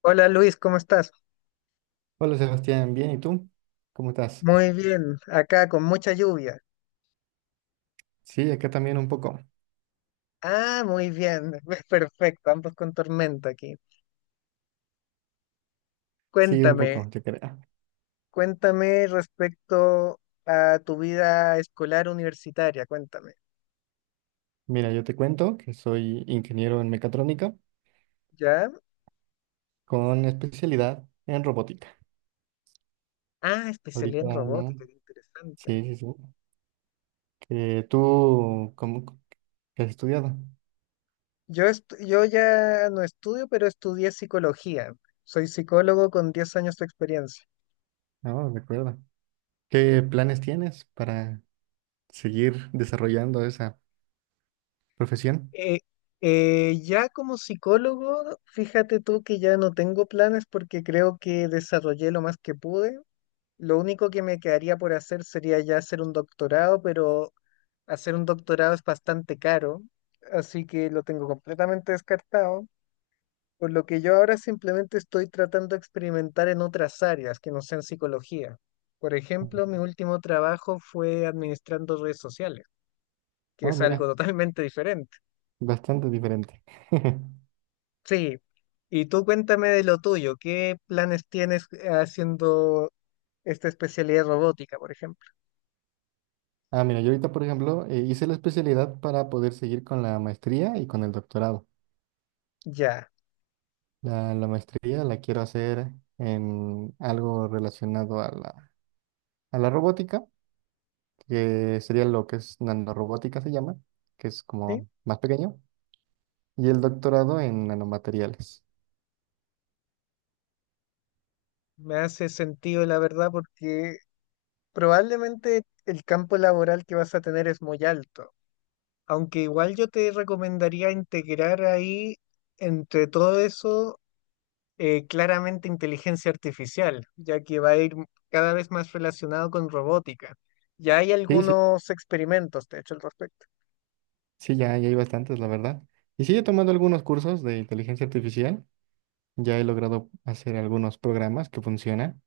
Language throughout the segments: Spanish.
Hola Luis, ¿cómo estás? Hola Sebastián, bien, ¿y tú? ¿Cómo estás? Muy bien, acá con mucha lluvia. Sí, acá también un poco. Ah, muy bien, perfecto, ambos con tormenta aquí. Sí, un Cuéntame, poco, yo creo. cuéntame respecto a tu vida escolar universitaria, cuéntame. Mira, yo te cuento que soy ingeniero en mecatrónica ¿Ya? con especialidad en robótica. Ah, Ahorita, especialidad en ¿no? robótica, qué interesante. Sí, sí, sí. Que tú, ¿cómo que has estudiado? Yo, yo ya no estudio, pero estudié psicología. Soy psicólogo con 10 años de experiencia. No, recuerda. ¿Qué planes tienes para seguir desarrollando esa profesión? Eh, ya como psicólogo, fíjate tú que ya no tengo planes porque creo que desarrollé lo más que pude. Lo único que me quedaría por hacer sería ya hacer un doctorado, pero hacer un doctorado es bastante caro, así que lo tengo completamente descartado. Por lo que yo ahora simplemente estoy tratando de experimentar en otras áreas que no sean psicología. Por ejemplo, mi último trabajo fue administrando redes sociales, que Oh, es algo mira, totalmente diferente. bastante diferente. Sí, y tú cuéntame de lo tuyo, ¿qué planes tienes haciendo esta especialidad robótica, por ejemplo? Ah, mira, yo ahorita, por ejemplo, hice la especialidad para poder seguir con la maestría y con el doctorado. Ya, La maestría la quiero hacer en algo relacionado a la robótica, que sería lo que es nanorobótica se llama, que es ¿sí? como más pequeño, y el doctorado en nanomateriales. Me hace sentido, la verdad, porque probablemente el campo laboral que vas a tener es muy alto, aunque igual yo te recomendaría integrar ahí, entre todo eso, claramente inteligencia artificial, ya que va a ir cada vez más relacionado con robótica. Ya hay Sí, sí, algunos experimentos, de hecho, al respecto. sí, ya, ya hay bastantes, la verdad. Y sigue tomando algunos cursos de inteligencia artificial. Ya he logrado hacer algunos programas que funcionan,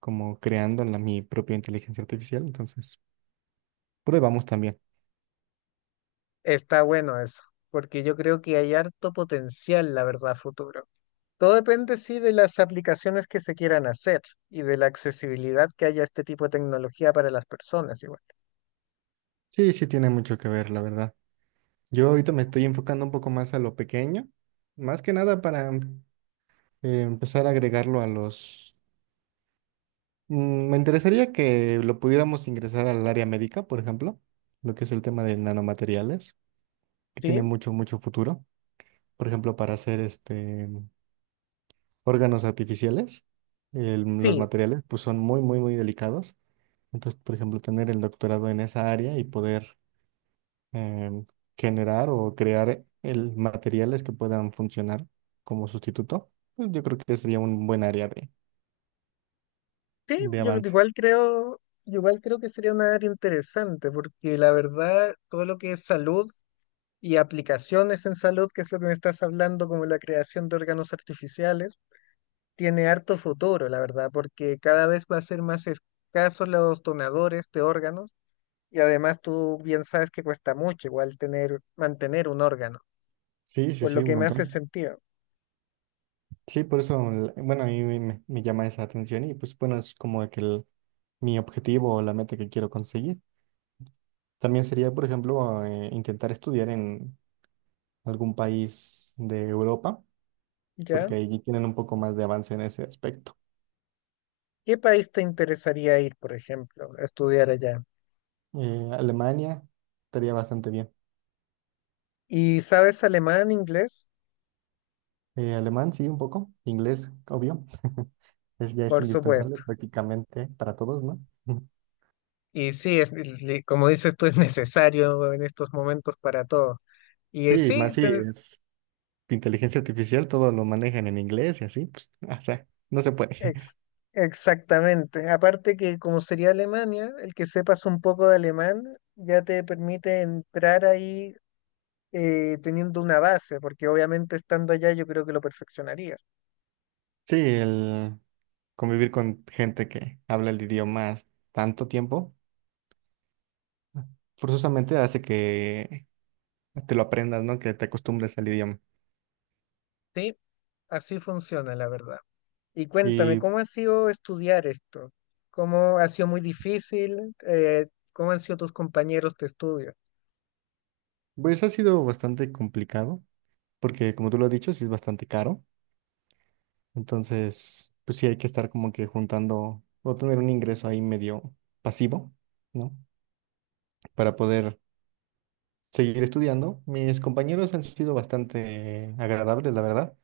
como creando mi propia inteligencia artificial, entonces... Probamos también. Está bueno eso, porque yo creo que hay harto potencial, la verdad, a futuro. Todo depende, sí, de las aplicaciones que se quieran hacer y de la accesibilidad que haya a este tipo de tecnología para las personas, igual. Sí, sí tiene mucho que ver, la verdad. Yo ahorita me estoy enfocando un poco más a lo pequeño, más que nada para empezar a agregarlo a los... Me interesaría que lo pudiéramos ingresar al área médica, por ejemplo, lo que es el tema de nanomateriales, que Sí, tiene mucho, mucho futuro. Por ejemplo, para hacer este órganos artificiales, los sí, materiales pues son muy, muy, muy delicados. Entonces, por ejemplo, tener el doctorado en esa área y poder em, generar o crear el materiales que puedan funcionar como sustituto, pues yo creo que sería un buen área sí, de yo avance. Igual creo que sería una área interesante, porque la verdad, todo lo que es salud y aplicaciones en salud, que es lo que me estás hablando, como la creación de órganos artificiales, tiene harto futuro, la verdad, porque cada vez va a ser más escasos los donadores de órganos y además tú bien sabes que cuesta mucho igual tener, mantener un órgano, Sí, sí, por lo sí, un que me hace montón. sentido, Sí, por eso, bueno, a mí me llama esa atención y pues bueno, es como que mi objetivo o la meta que quiero conseguir. También sería, por ejemplo, intentar estudiar en algún país de Europa, ¿ya? porque ahí tienen un poco más de avance en ese aspecto. ¿Qué país te interesaría ir, por ejemplo, a estudiar allá? Alemania estaría bastante bien. ¿Y sabes alemán, inglés? Alemán, sí, un poco. Inglés, obvio. Es, ya es Por indispensable supuesto. prácticamente para todos, ¿no? Y sí, es, como dices tú, es necesario en estos momentos para todo. Y Sí, sí, más si es inteligencia artificial, todo lo manejan en inglés y así, pues, o sea, no se puede. Ex- exactamente. Aparte que como sería Alemania, el que sepas un poco de alemán ya te permite entrar ahí teniendo una base, porque obviamente estando allá yo creo que lo perfeccionarías. Sí, el convivir con gente que habla el idioma tanto tiempo, forzosamente hace que te lo aprendas, ¿no? Que te acostumbres al idioma. Sí, así funciona, la verdad. Y cuéntame, Y ¿cómo ha sido estudiar esto? ¿Cómo ha sido muy difícil? ¿Cómo han sido tus compañeros de estudio? pues ha sido bastante complicado, porque como tú lo has dicho, sí es bastante caro. Entonces, pues sí hay que estar como que juntando o tener un ingreso ahí medio pasivo, ¿no? Para poder seguir estudiando. Mis compañeros han sido bastante agradables, la verdad.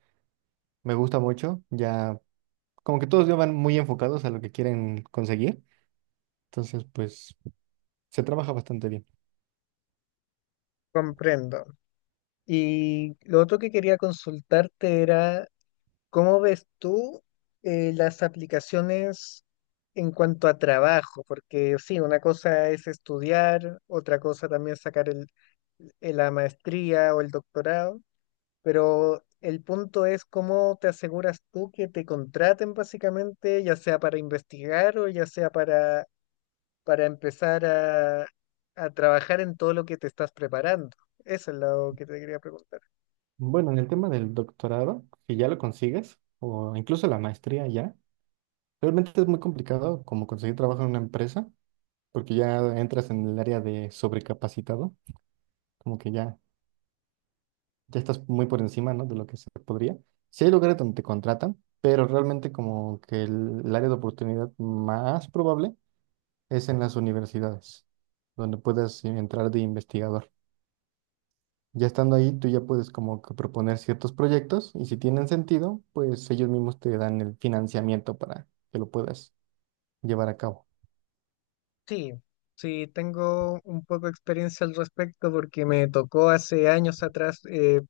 Me gusta mucho. Ya, como que todos ya van muy enfocados a lo que quieren conseguir. Entonces, pues se trabaja bastante bien. Comprendo. Y lo otro que quería consultarte era: ¿cómo ves tú las aplicaciones en cuanto a trabajo? Porque sí, una cosa es estudiar, otra cosa también sacar la maestría o el doctorado, pero el punto es cómo te aseguras tú que te contraten básicamente, ya sea para investigar o ya sea para empezar a trabajar en todo lo que te estás preparando. Eso es lo que te quería preguntar. Bueno, en el tema del doctorado, si ya lo consigues, o incluso la maestría ya, realmente es muy complicado como conseguir trabajo en una empresa, porque ya entras en el área de sobrecapacitado. Como que ya, ya estás muy por encima, ¿no? De lo que se podría. Sí hay lugares donde te contratan, pero realmente como que el área de oportunidad más probable es en las universidades, donde puedas entrar de investigador. Ya estando ahí, tú ya puedes como que proponer ciertos proyectos y si tienen sentido, pues ellos mismos te dan el financiamiento para que lo puedas llevar a cabo. Sí, sí, tengo un poco de experiencia al respecto porque me tocó hace años atrás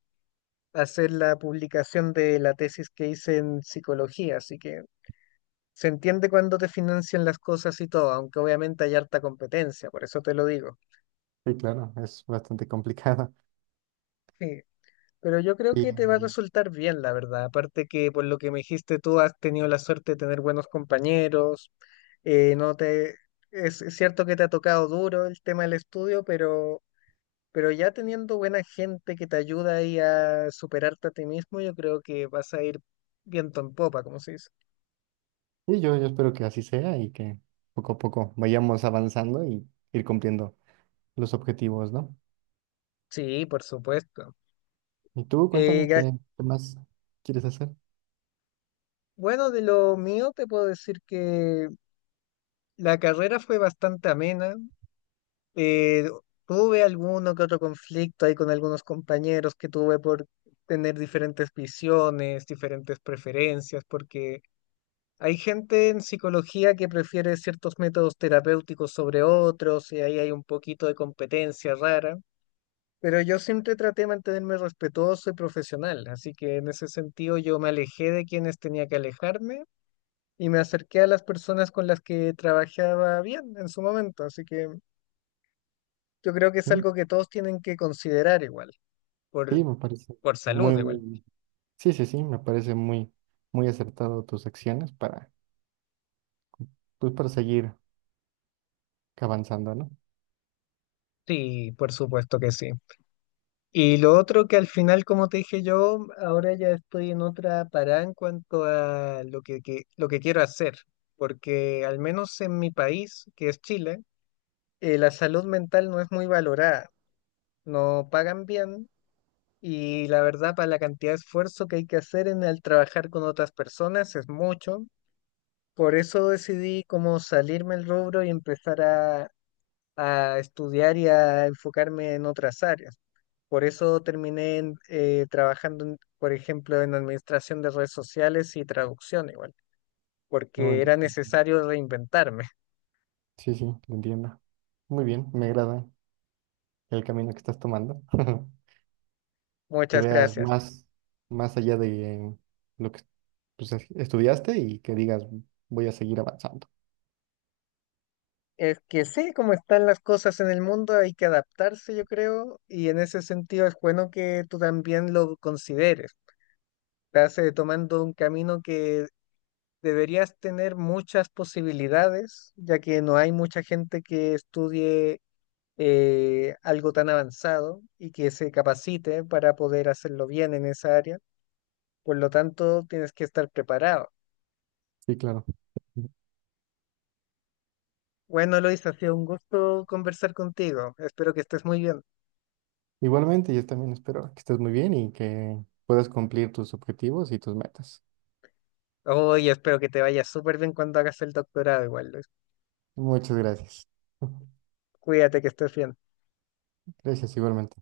hacer la publicación de la tesis que hice en psicología, así que se entiende cuando te financian las cosas y todo, aunque obviamente hay harta competencia, por eso te lo digo. Sí, claro, es bastante complicado. Sí, pero yo creo Y, que te va a resultar bien, la verdad, aparte que por lo que me dijiste tú has tenido la suerte de tener buenos compañeros, no te... Es cierto que te ha tocado duro el tema del estudio, pero... Pero ya teniendo buena gente que te ayuda ahí a superarte a ti mismo, yo creo que vas a ir viento en popa, como se dice. y yo espero que así sea y que poco a poco vayamos avanzando y ir cumpliendo los objetivos, ¿no? Sí, por supuesto. Y tú, Eh, cuéntame ga- qué, qué más quieres hacer. bueno, de lo mío te puedo decir que la carrera fue bastante amena. Eh, Tuve alguno que otro conflicto ahí con algunos compañeros que tuve por tener diferentes visiones, diferentes preferencias, porque hay gente en psicología que prefiere ciertos métodos terapéuticos sobre otros y ahí hay un poquito de competencia rara, pero yo siempre traté de mantenerme respetuoso y profesional, así que en ese sentido yo me alejé de quienes tenía que alejarme y me acerqué a las personas con las que trabajaba bien en su momento, así que yo creo que es Mm, algo que todos tienen que considerar igual, por, Sí, me parece por salud muy, igual. muy, sí, sí, sí, me parece muy, muy acertado tus acciones para, pues, para seguir avanzando, ¿no? Sí, por supuesto que sí. Y lo otro que al final, como te dije yo, ahora ya estoy en otra parada en cuanto a lo lo que quiero hacer, porque al menos en mi país, que es Chile, la salud mental no es muy valorada, no pagan bien y la verdad para la cantidad de esfuerzo que hay que hacer en el trabajar con otras personas es mucho. Por eso decidí como salirme del rubro y empezar a estudiar y a enfocarme en otras áreas. Por eso trabajando, en, por ejemplo, en administración de redes sociales y traducción igual, No, porque enti- era necesario reinventarme. Sí, sí, lo entiendo. Muy bien, me agrada el camino que estás tomando, que Muchas veas gracias. más, más allá de lo que, pues, estudiaste y que digas, voy a seguir avanzando. Es que sí, como están las cosas en el mundo, hay que adaptarse, yo creo, y en ese sentido es bueno que tú también lo consideres. Estás tomando un camino que deberías tener muchas posibilidades, ya que no hay mucha gente que estudie algo tan avanzado y que se capacite para poder hacerlo bien en esa área. Por lo tanto, tienes que estar preparado. Sí, claro. Bueno, Lois, ha sido un gusto conversar contigo. Espero que estés muy bien. Igualmente, yo también espero que estés muy bien y que puedas cumplir tus objetivos y tus metas. Oye, espero que te vaya súper bien cuando hagas el doctorado igual, Lois. Muchas gracias. Cuídate que estés bien. Gracias igualmente.